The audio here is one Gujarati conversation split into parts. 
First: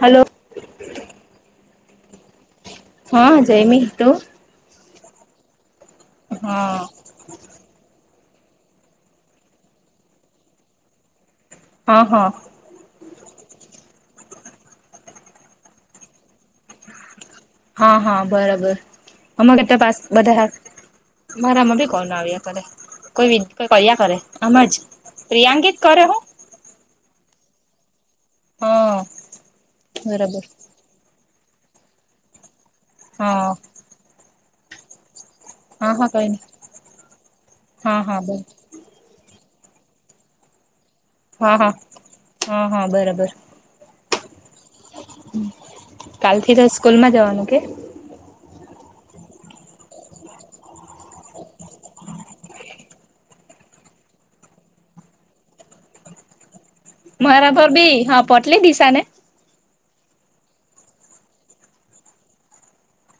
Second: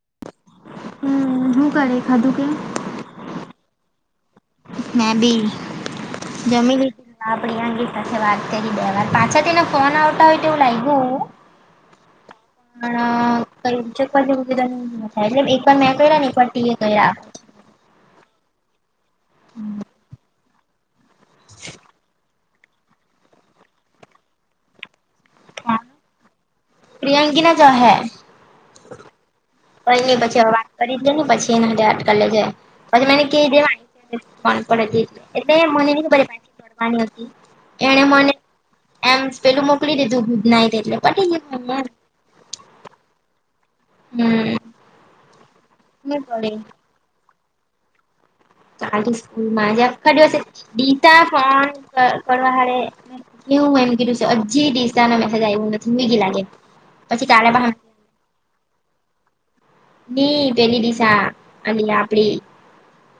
હલો હમ્મ હું કરે ખાધું કે? હં જયમી તું? મે બી જમી હા લી આપડી પિયાકી સાથે વાત કરી બે વાર પાછા તેને ફોન આવતા હોય તો એવું લાગ્યું. હા હા. પણ એટલે એક વાર મેં કર્યા ને એક વાર ટીએ કર્યા. હા હા બરાબર અ કે પા બધા. મારામાં બી કોલ આવ્યા કરે કોઈ કોઈ ક્યા કરે આમ જ પ્રિયાંકિત કરે હુ. પ્રિયાંકીના જા હૈ. હા તો એને પછી બરાબર હવે વાત કરી દે ને પછી એના અટકા લે જાય પછી મને ક હા દેવા. પે એટલે મને હા ન હા કઈ નઈ ખબરડવાની હતી હા એને હા મને. બર એમ પેલું મોકલી દીધું ગુજ નાય એટલે પટી હા હા હા હા બરાબર હમ. ની કાલ થી પડે તો સ્કૂલમાં જવાનું કે આજ સ્કૂલમાંજ આખા દિવસેતા ફોન કરવા હડે. એ હું એમ કીધું છે હજી દિશ ન મેસેજ આવ્યો નથી મેગી લાગે. પછી કાલે મરાભ બહાના બ હા પટલી દશને. પેની દિશા અને આપડી.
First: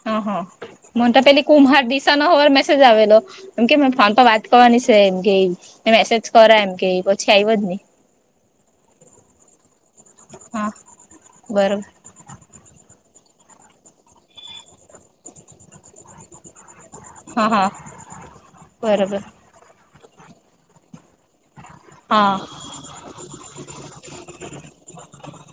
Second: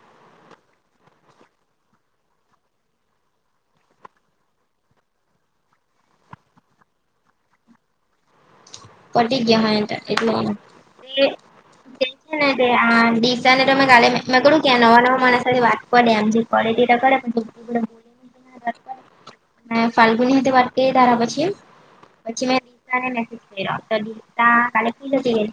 હા હા મ તો પેલી કુમભાર દિસા નો હોવાર મેસેજ આવેલો. એમ કે ફોન પર વાત કરવાની છે, એમ કે મેસેજ કર એમ કે પછી આવ્યો જ નહી. પટી ગયા હો એટલે હા બરોબર ને દિસા ને તમે કાલે મે કું કેયાં નવા નવા માના સાથે વાત કરી દે આમ. કે તટ કરે હા પણ હા બ. બરોબર અને ફાલ્ગુની સાથે વાત કરી તારા પછી એ હા પછી મે ડોકટર ગીતા કાલે કી જતી ગ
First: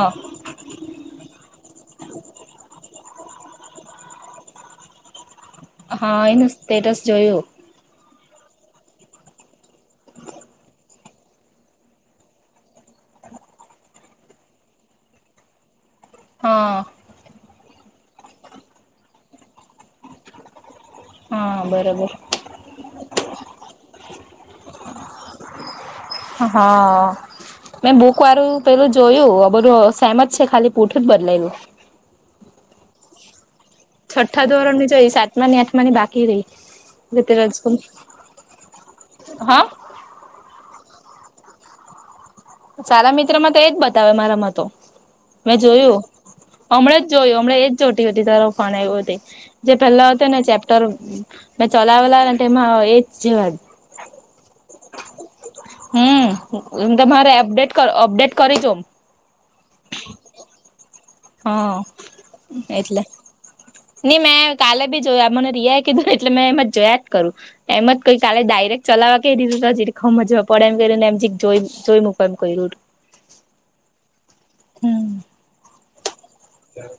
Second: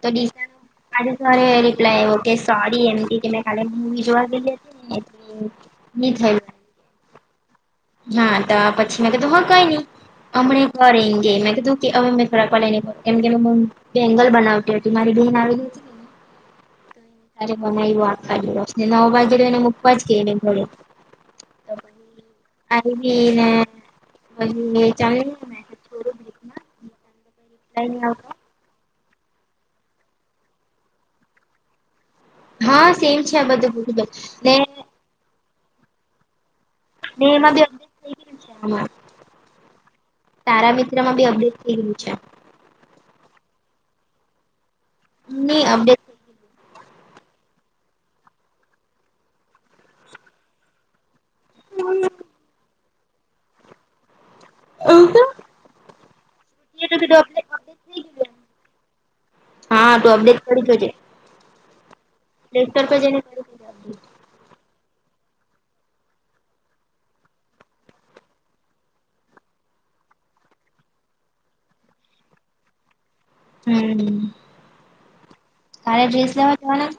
તો દીશા આજે સોરે રિપ્લાય ઓકે સોરી એમ કે મેં ખાલી મૂવી જોવા ગેલી હતી. [inaudible] ની હા એને થયેલું સ્ટેટસ જોયું. હા તો પછી મે તો હો કઈ નઈ. હમણા ઘરે એ ગે મેં કીધું કે હવે મેં ખરાક લ ન કેમ કે મમ. બેંગલ બનાવતી હતી મારી બહેન આવી. હા તરે મનાય્યું આખા દિવસ ને નવ વાગેને મૂકવાજ એ મળી હા બરોબર. અરેની ને ચા. હા મે નહી બોક આવતો આરું. પેલું જોયું બધું સહેમત છે ખાલી પૂઠું જ બદલાયલું. હા સેમ છે આ બધું. પૂછું છઠ્ઠા ને ધોરણ ની જોઈ સાતમા ની આઠમાની બાકી રહી. ને રતે એમાં બી રાજકોમ અપડેટ થઈ ગયું છે આમાં હા. તારા મિત્ર માં બી અપડેટ થઈ રહ્યું છે. સારા મિત્ર માં તો એજ બતાવે મારામાં તો મેં ની જોયું. અપડેટ હમણાં જ જોયું હમણાં એ જ જોટી હતી તાર ફોન આવ્યું તે. જે પેલા આવતા ને ચેપ્ટરો. મે ચલાલા એમાં એજ છેવા હમમ તમારે અપડેટ અપડેટ કરી જો. હા તો અપડેટ કરી જો જે. હા એટલે. જઈને કરી જોજે અપડેટ નઈ મેં કાલે ભી જોયા મને રિયાય કીધું એટલે મેં એમ જ જોયા જ કરું. એમ જ કઈ કાલે ડાયરેક્ટ ચલાવવા કઈ રીતેી મજા પડે એમને એમ જોઈ મૂકો એમ ક્યું. હમ. હમ. તારે ડ્રેસ લેવા. જવાના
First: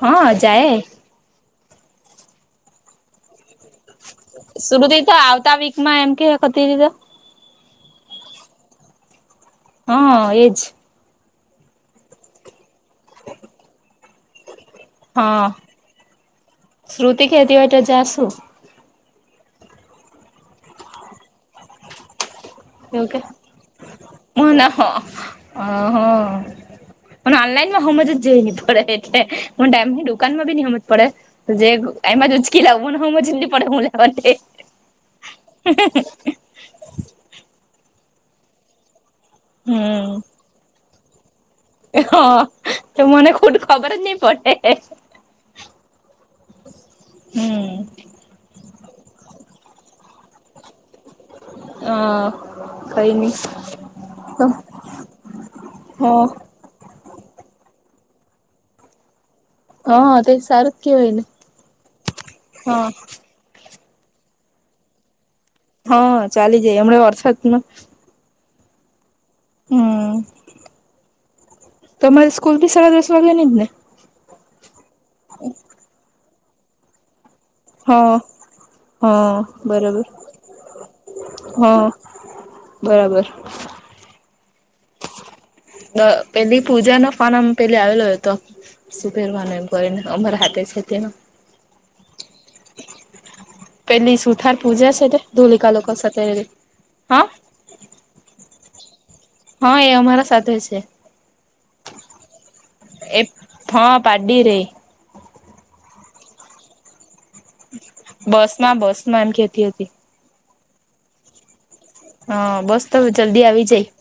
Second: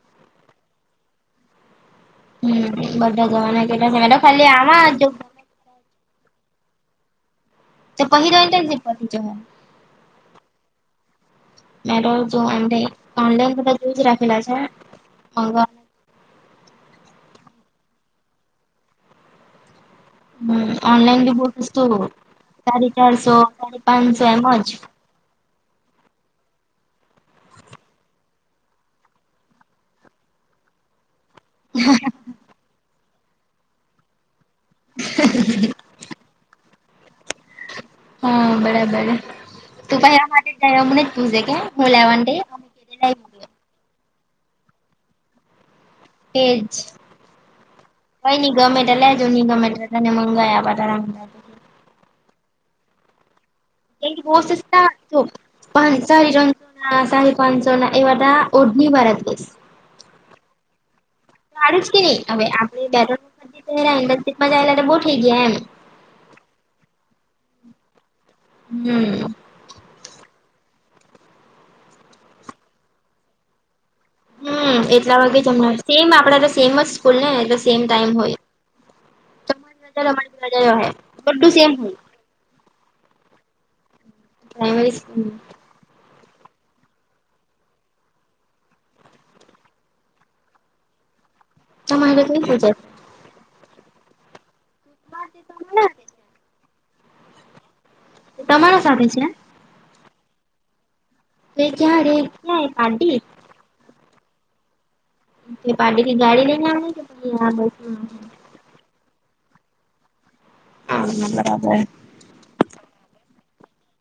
હા જાયે. હમ બધા જવાના કેટ છે મેડ ખાલી આમાં જો. ત વીકમાં એમ કેેકોતી રી તો. તો પહિ ઇન્ટર્નશિપ પરથી જો હા એજ. મે તો જોમ ઓનલાઈન બધા રાખેલા છે. હા મંગાવાના શ્રુતિ કહેતી હશે ત જશુ. હમ્મ ઓનલાઈન બી બહુસ્ સાડી ચારસો સાડી પાંચસો એમજ. [unintelligible] હહા. મ ઓનલાઈનમાં સમમજ જઈ નહી પડે એટલે મ ડેમની દુકાનમાં બી નહં સમમજ પડે. તો જે એમાં જ ઉંચકી લાવું મને સમજ જ નહી પડે હું લેવાને તે. [unintelligible] હા બરાબર તું પ હમ. એવા માટે જ જ એવા મને જ પૂજે કે. હું લેવાની હા અમે તો કેરે લઈ મને મૂકીએ ખુટ ખબર જ નહી પડે. એે જ. હમ. કોઈ નઈ ગમેટ લેજો નહી ગમે એલે તને મંગાવયા ત. હા કઈ નહી. એ [unintelligible] પાચ હા સારી જન હા સાડ પાંચસો ના એ વાટા ઓઢની વારા ડ્રેસ હા તે સારું જ કેવાય ને હારુ જ કે નહી હવે હા આપણે. રા ઇન્ડસ્ટ્રી માં જાયેલા તો બહુ થઈ ગયા એમ. હા ચાલી જાય હમણા વરસાદમાં. હમ્મ હમ્મ તમારી સ્કૂલ ભી સાડા દસ વાગે નહી જ ને. હમ્મ એટલા વાગે જમને સેમ આપડાટ સેમ જ સ્કૂલ ને એટલે. સેમ ટાઈમ હા. હા બરાબર હોય રા જો બ ટુ સેમ હા હોય. બરાબર. Primary school. પેલી પૂજા ન ફન આમ પેલી આવેલો હતો. સુભેરવાને એને ઉમર હાથે છે તેનૉ તમારે હું થઈ જાય પેલી સુથાર પૂજા છે તે ધોલિકા લોકો સાથે હા તમારા સાથે છે. હા એ અમારા સાથે છે. તે જ્યારે જાય પાટી એ હા પાડી રેય એ પાર્ટી થી ગાડી લઈને આવે કે બસ બસ માં બસ માંનખેતી હતી [unintelligible] હા બસ તો જલ્દી આવી જાય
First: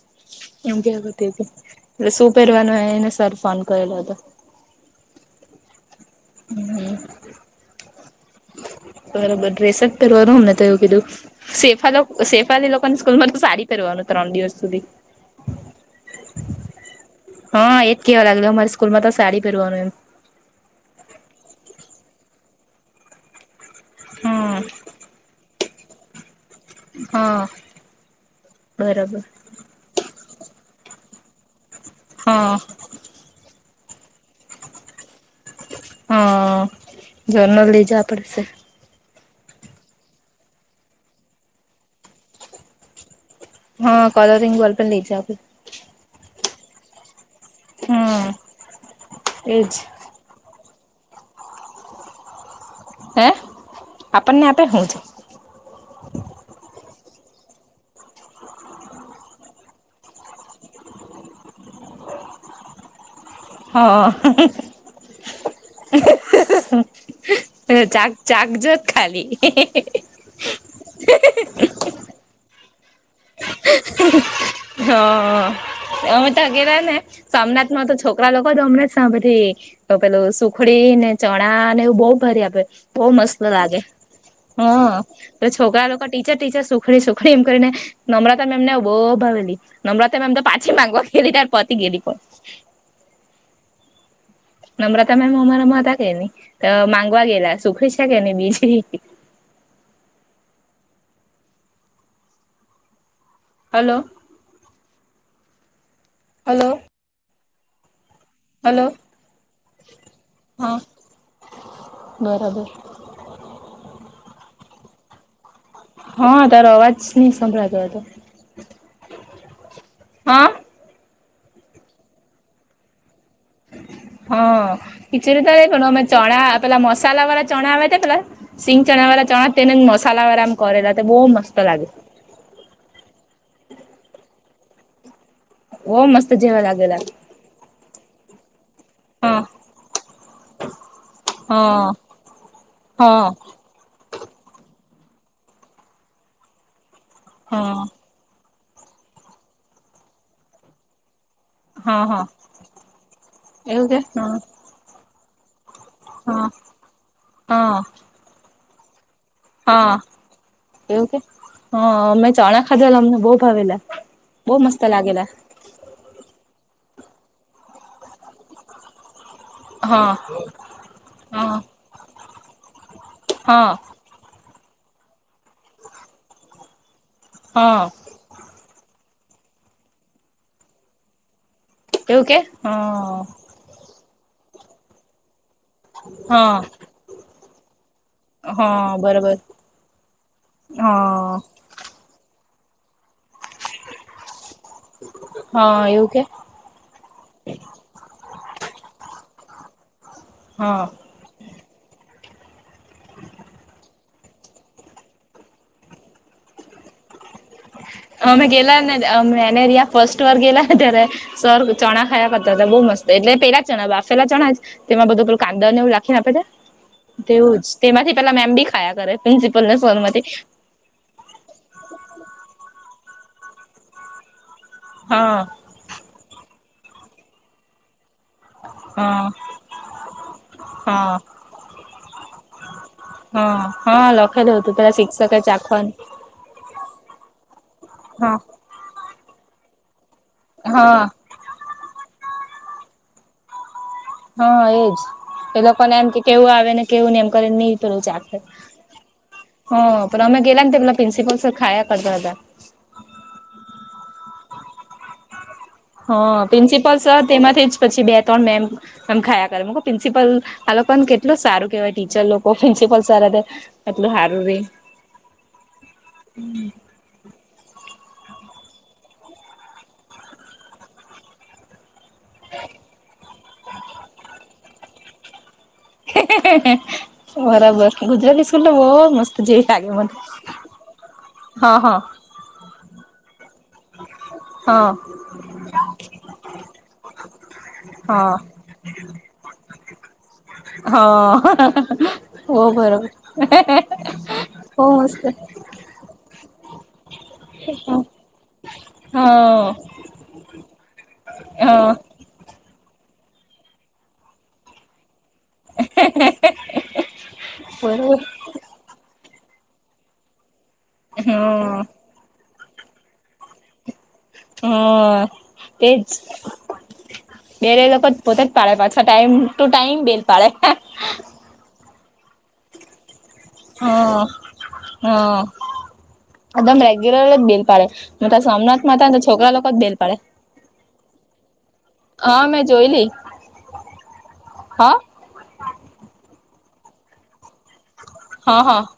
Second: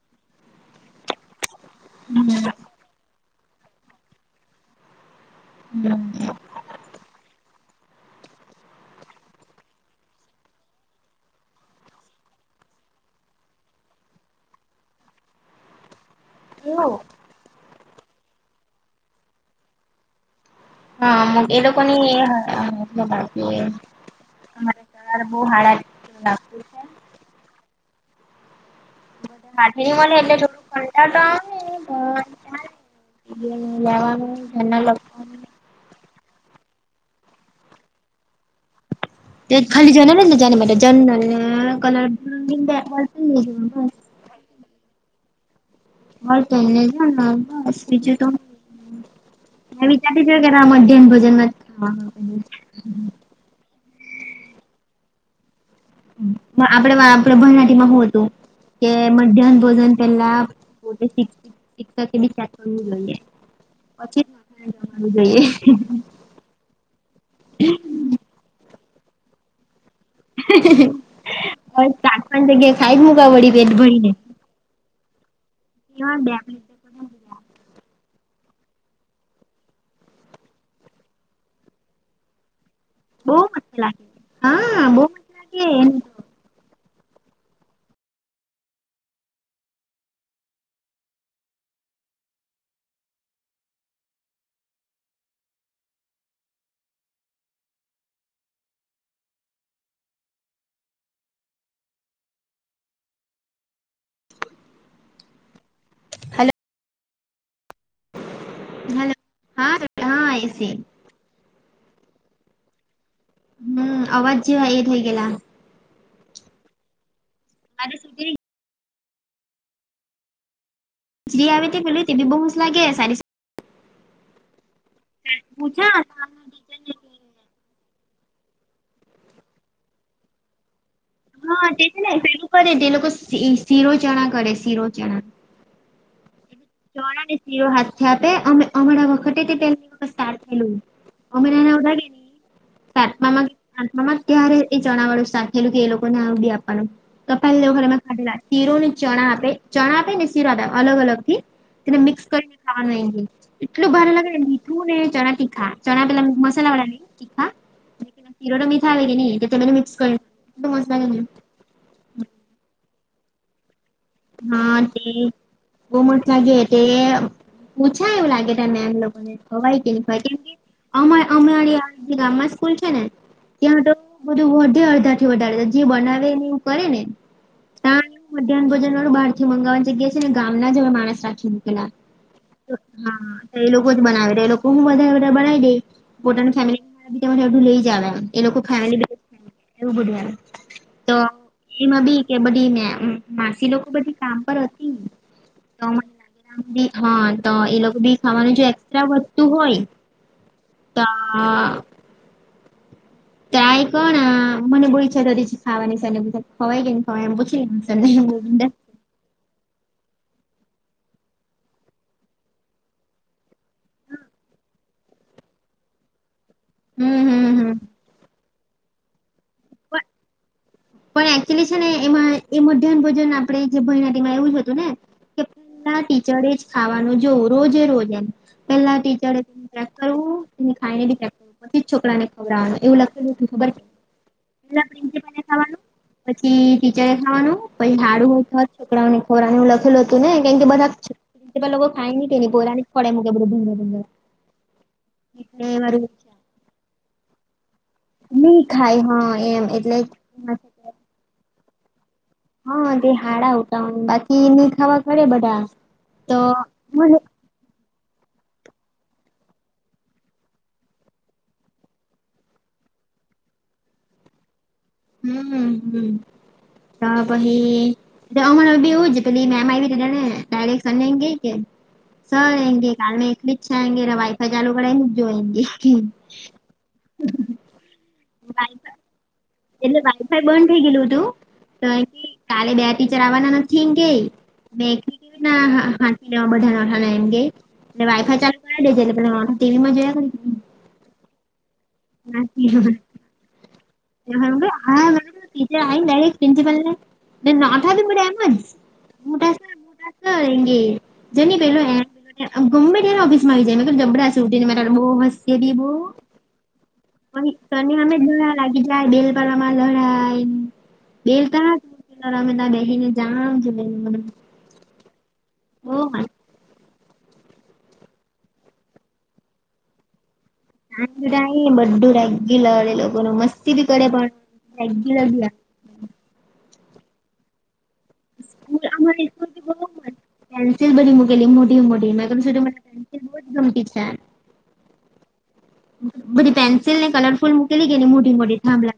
એમ કેવાતી હતી એટલે હા શું પહેરવાનું એને સર ફોન કરેલો હતો હમ્મ. હમ્મ. બરોબર ડ્રેસજ પહેરવાનું અમને તો એવું કીધું સેફ સેફાલી લોકોને સ્કૂલ માં તો સારી કરવારનું ત્રણ દિવસ સુધી હમ્મ હા એજ કેવા લાગે અરી સ્કૂલ માં તો સાડી પહેરવાનું એમ હા એ લોકોની હા [unintelligible] બહુ હાડા [unintelligible] હા બરોબર વાઢની મનેે તો ખંડા તો હા લેવાનું એના લગતું. હા જન્મ લઈ જા પડેશે ખાલી જનલ તો જના માટે જનરલ કલર હા કલરીંગ બોલપેન લઈ જા આપની હા તને જ બસ બીજું તો હમ એજ ક્યાંથી જાય મધ્યમ ભોજનમાં હા હે આપણને આપે હું છું. આપણે આપણે ભરાટીમાં હું હતું કે મધ્યાહન ભોજન પેલા શ શતા કે સ મુએ હા [unintelligible] ચાક ચાક જોત ખાલી બસ ચાર પાંચ જગ્યા ખાઈ મુક [inaudible] હા અમે તગેલા ને સોમનાથ માં તો છોકરા લોકો જ અમનેં જ સાંભળી તો પેલું સુખડી ને ચણા ને એવું બહું ભારી આપે બહુ બો મસ્ત લાગે હ હા બો મજા તો છોકરા લોકો લાગે ટીચર ટીચર સુખડી સુખણી એમ કરીને નમ્રતા મેમને બહુ ભાવવેલી નમ્રતા મેમ તો પાછી માંગવા ગયેલી તાર પતી ગેલી પણ નમ્રતા મેમ અમારા મા હતા કે ન માંગવા ગેલા સુખે છા કેને બીજ. હલો હલ્લો હલ્લો હેલો હા હા એસી બરાબર હમ્મ અવાજ જેવાઈ એ થઇ ગેલા હા તારો અવાજ નહ સંભળાતો મારે હતો સુધી હા જી આવે તે બલલી બી બઉુ જ લાગે સારી હા ખિચુરી ત કો પૂછા અમે ચણા પેલા મસાલા વાળા ચણા આવે ત પેલા સિંગ ચણા વાળા ચણા તેને મસાલા વાળા કરેલા તો બહઉ મસ્ત લાગે છે. કરેને તે લોકો શીરો ચણા કરે શીરો ચણા ઓ મસ્ત જીવા લાગે ચણા ને શીરો હાથથી આપે હમણાં વખતે હા તેલની વર સાર થયેલું. અમેી હા નાનેવદા ગેલી હા સાતમામાં હાથમાં ત્યારે એ જણાવાળું શખેલું કે એ લોકો ને આવ બી આપવાનું કપ હા દેવરે ટલા શીરો ને ચણા આપે ચણા આપે ને શીરો આપે અલગ અલગ થી. તેને હા મિક્સ હા કરીને ખાવાનું એવું એટલું કે ભારે હા લાગે મીઠું ને ચણાથી ખા ચણા પેલા હા મસાલા વાળા ન તીખા હા શીરો તો મીઠા આવે કે નહી. હા એવું કે હ અમે ચણા ખાધેલા અમને બહ ભાવેલા બહુ હા મસ્ત જી લાગેલા બહુમત લાગી તે પૂછા એવું લાગે તને એમ લોકોને વાય કે ન હા કેમકે હા અમારી ગામમાં સ્કૂલ છે ને હા ત્યાં તો બધું વધે અડધા થી વધારે જે બનાવે ને એવું કરે ને હ. ત્યાં મધ્યાહન ભોજન વાળું બહારથી મંગાવવાની જગ્યા છે ને ગામ ના જ હવે માણસ રાખી નીકલા એવું કે હા તો એ લોકો જ બનાવે એ લોકો હું વધારે વધારે બનાવી દઈ. પોતાની હા ફેમલીી એું લઈ જ એ ફેમ બ હ. એમાં બી કે બધી મે માસી લોકો બધી કામ પર હતી તો હા એવું કે મા હા તો એ લોકો બી ખાવાનું જો એકક્સ્ટ્રા વધતું હોય હ. આ ત્રાય કોણ આ મને બો ઈચછા થતી છે, ખાવાની છે ને ખવાય કે ખવાય એમ પ અમે ગેલા ને અ મેનેરિયા ફસ્ટ વર ગેલા તયારે સર ચણા ખાયા કરતા હતા બો મસ્ત એટલે પેલા ચણા બાફેલા ચણા જ તેમાં બધું પેલુ કાંદાને એવું લખીને આપે તે હમ હમ તેવું જ હમ તેમાંથી પેલા મેમ બી ખાયા કરે પ્રિન્સિપલ ને સરમાંથી પણ એકચુલી છે, ને એમાં એ મધ્યાહાન ભોજન આપણે જે ભરણાટીમાં એવું જ હતું ને હા કે તા ટીચરે જ ખાવાનું જોવ રોજે રોજે એમ પેલા હા ટીચરે ચેક કરવું એ ખાઈને હા બી ચેક બધી છોકરાને ખવડાવાનું એવું લાખેલુ હતુ હા ખબર હા લખેલું હતું પેલા પહેલા પ્રિન્સિપલને શિક્ષકે ખાવાનું ચાખવાન પછી ટીચરે ખાવાનું પછી હા હાડું થ છોકરાઓની ખવરાનું લખેલ હ તુ ને કેમ કે હા બધા લોકો ખાઈ નીશ કેની પોરા જ ખવડાય મુકે બધું ભંગાર ભંગાર હ એજ એ એટલે લોકોને મારું એમ કે કેવું આવે ને કેવું ને એમ કરે ની ખાય હા એમ [unintelligible] હ એટલે પણ અમે ગેલા ને પેલા પ્રિન્સિપલ ખાયા કરતા હતા હ તે હાડા આવતા બાકી ની ખાવા કરે બધા હ તો પ્રિન્સિપલ મને સર તેમાંથી જ પછી બે ત્રણ મેમ એમ ખાયા કરે મકુ પ્રિન્સિપલ આ લોકોન કેટલું સારું કેહેવાય ટીચર લોકો પ્રિન્સિપલ સર હાથે કેટલું સારું રેય હમ હમ હમ ત પહી અમર બી એવું જ પેલી મેમ આયવી તે ડાળે સરને એમ કેય કે સર એમ કેય કાલ મે એકલી જ છેે, એમકેય વાઈફાઈ ચાલુ કરે એ [unintelligible] બરાબર ગુજરાતી સ્કૂલ તો વાઈ બો મસ્ત જેવી લાગે એટલે મને વાઈફાઈ બંધ થઈ ગયેલું હતું હા તો હા એમ કાલે બે ટીચર આવવાના નથી કેય મે હા એકલીના [unintelligible] ને વાઇફાઈ હા ચાલુ કરાય દેજે એટલે પેલ રોનક ટીવીમાં જોયા ના હ હો ટીવી માં. બરોબર હો મસ્ત ટીચ આવીને ડાયરેક્ટ પ્રિન્સિપલ ને ને નાથા બી બધા એમ જ હા મોટા [unintelligible] [unintelligible] જોની પેલો હા એ ગમે ત્યારે ઓફિસમાં આવી જાય મે જબડા સુટી ને મેટ બો મસ તેદી બો પહી સરની બરોબર હામે જોયા લાગી જાય બેલપાળવામાં લડાય બેલ હા તા [unintelligible] બેહીને જા [unintelligible] હ તેજ બેરે લોકો પોતે જ પાડે પાછ ટાઈમ ટુ ટાઈમ બેલ પાડે [unintelligible] બધું રાગયુ લડે લોકો ન મસ્તી બી કરે હા પણ રેગયુ [unintelligible] એગમ રેગ્યુલરલી જ બેલ પાડે મા સ્કૂલ સોમનાથ મા હતા ને અમારે તો સ્કૂલ છોકરા બી લોકો જ બહુ બેલ પાડે પેન્સિલ બધી મૂકેલી મોટી મોટી મેકમ હા મેં સુધી મને જોયલી પેન્સિલ બો જ ગમતી છે. હા બધી પેન્સિલ ને કલરફુલ મુકેલી કેની મોટી મોટી થાંભલા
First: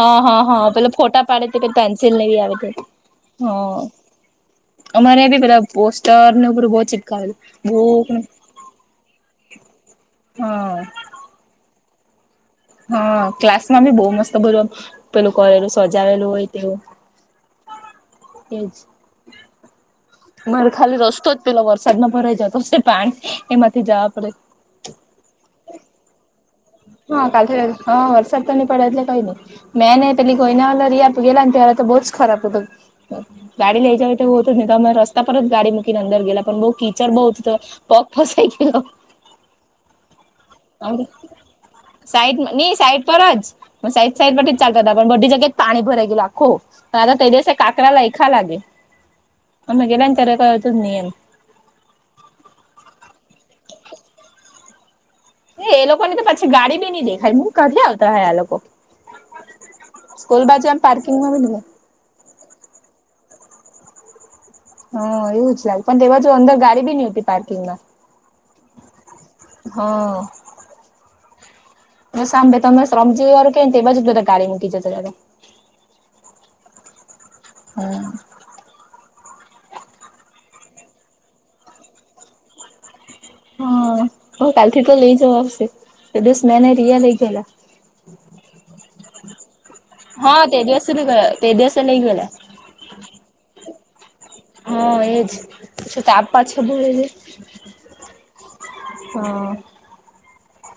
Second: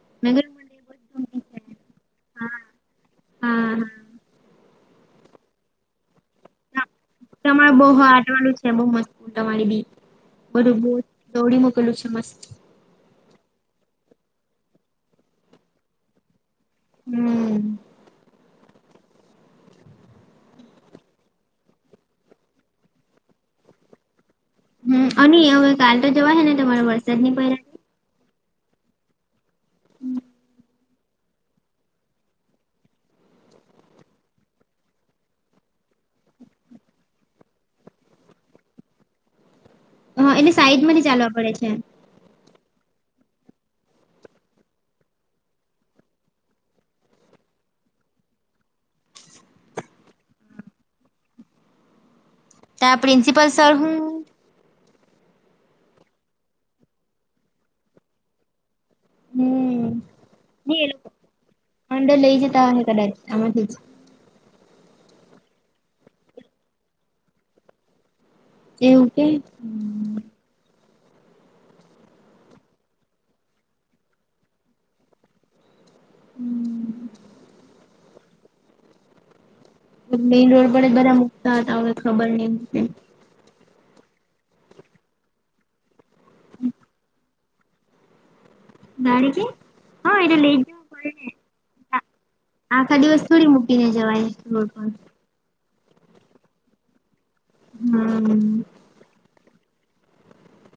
હ હ મેં હ કીધું મને બહુ પેલા જ ફોટા ગમતી પાડે તે છે. પેન્સિલ નેવી આવે હા તે હ હા અમારે બી પેલા પોસ્ટર નેવ બધુ બો હા ચી તમારે બહ હાટવાડું છે બહ મસ્ત તમારી બી બધું હા બ દોડી મોકલું છે મસ્ત હા ક્લાસમાં બી બો મસ્ત બધું પેલું કરેલું સજાવેલું હોય તેવું હમ. એજ મારે ખાલી રસ્તો જ પેલો વરસાદમાં ભરાઈ જતો શે પા એમાંથી જવા પડે હમ્મ અને હવે કાલ તો જવા હ ને તમારા વર્ષ હા કાાલથી હા વરસાદ તો નહી પડે એટલે કઈ નઈ મેં ને પેલી કોોઈના વા રિયા તો ગેલા અને ત્યારેલા તો બહુ જ ખરાબ હતો. ગાડી લેયજ વય તો હોત નહી તમે રસ્તા પર જ ગાડી મકીને અંદર ગેલા પણ બહુ કીચડ બહુત તો પગ ફસાઈ ગેલો હા એને સાઈડમાં ચાલવા પડે છે. સાઈટ નહી સાઈટ પર જ સાઈટ સાઈડ પર જ ચાલતા હતા પણ બધ જગ્યા જ પાણી ભરાય ગયું આખો તે દિવસે કાકડા લાયખા લાગે અમે ગેલા ને ત્યારે ક હતું નિયમ ત્યાં પ્રિન્સિપલ સર હું એ એ લોકો ને તો પછી ગાડી બી નહી દેખાય હું કાથી આવતા હોય આ લોકો? હમ સ્કૂલ ની બાજવા એ લોકો પાર્કિંગમાંમે ન અંદર લઈ જતા કદાચ આમાંથી જ હ એવું જ લાગે પણ તે જો અંદર ગાડી બી નહતી પાર્કિંગ માં એવું કે? હા. જો સાંભળ તમે સમજી કે ને એ બાજ બધાી મૂકી જતો તયારે હમ્મ. હ. મેઈન રોડ પડે જ બધા મુકતા હતાને ખબર નહ તે. હા હવે કાલથી તો લઈ જવા આવશે દિવસ મેને રિયા લઈ ગયલા. [unintelligible] એટલે હા લઈ તે જવું દિવસ પડે ને [unintelligible] દિવસ લાગી ગેલા. આખા દિવસ થોડી મૂકીને જવાય હા રોડ. એજ. [unintelligible] હ. હા.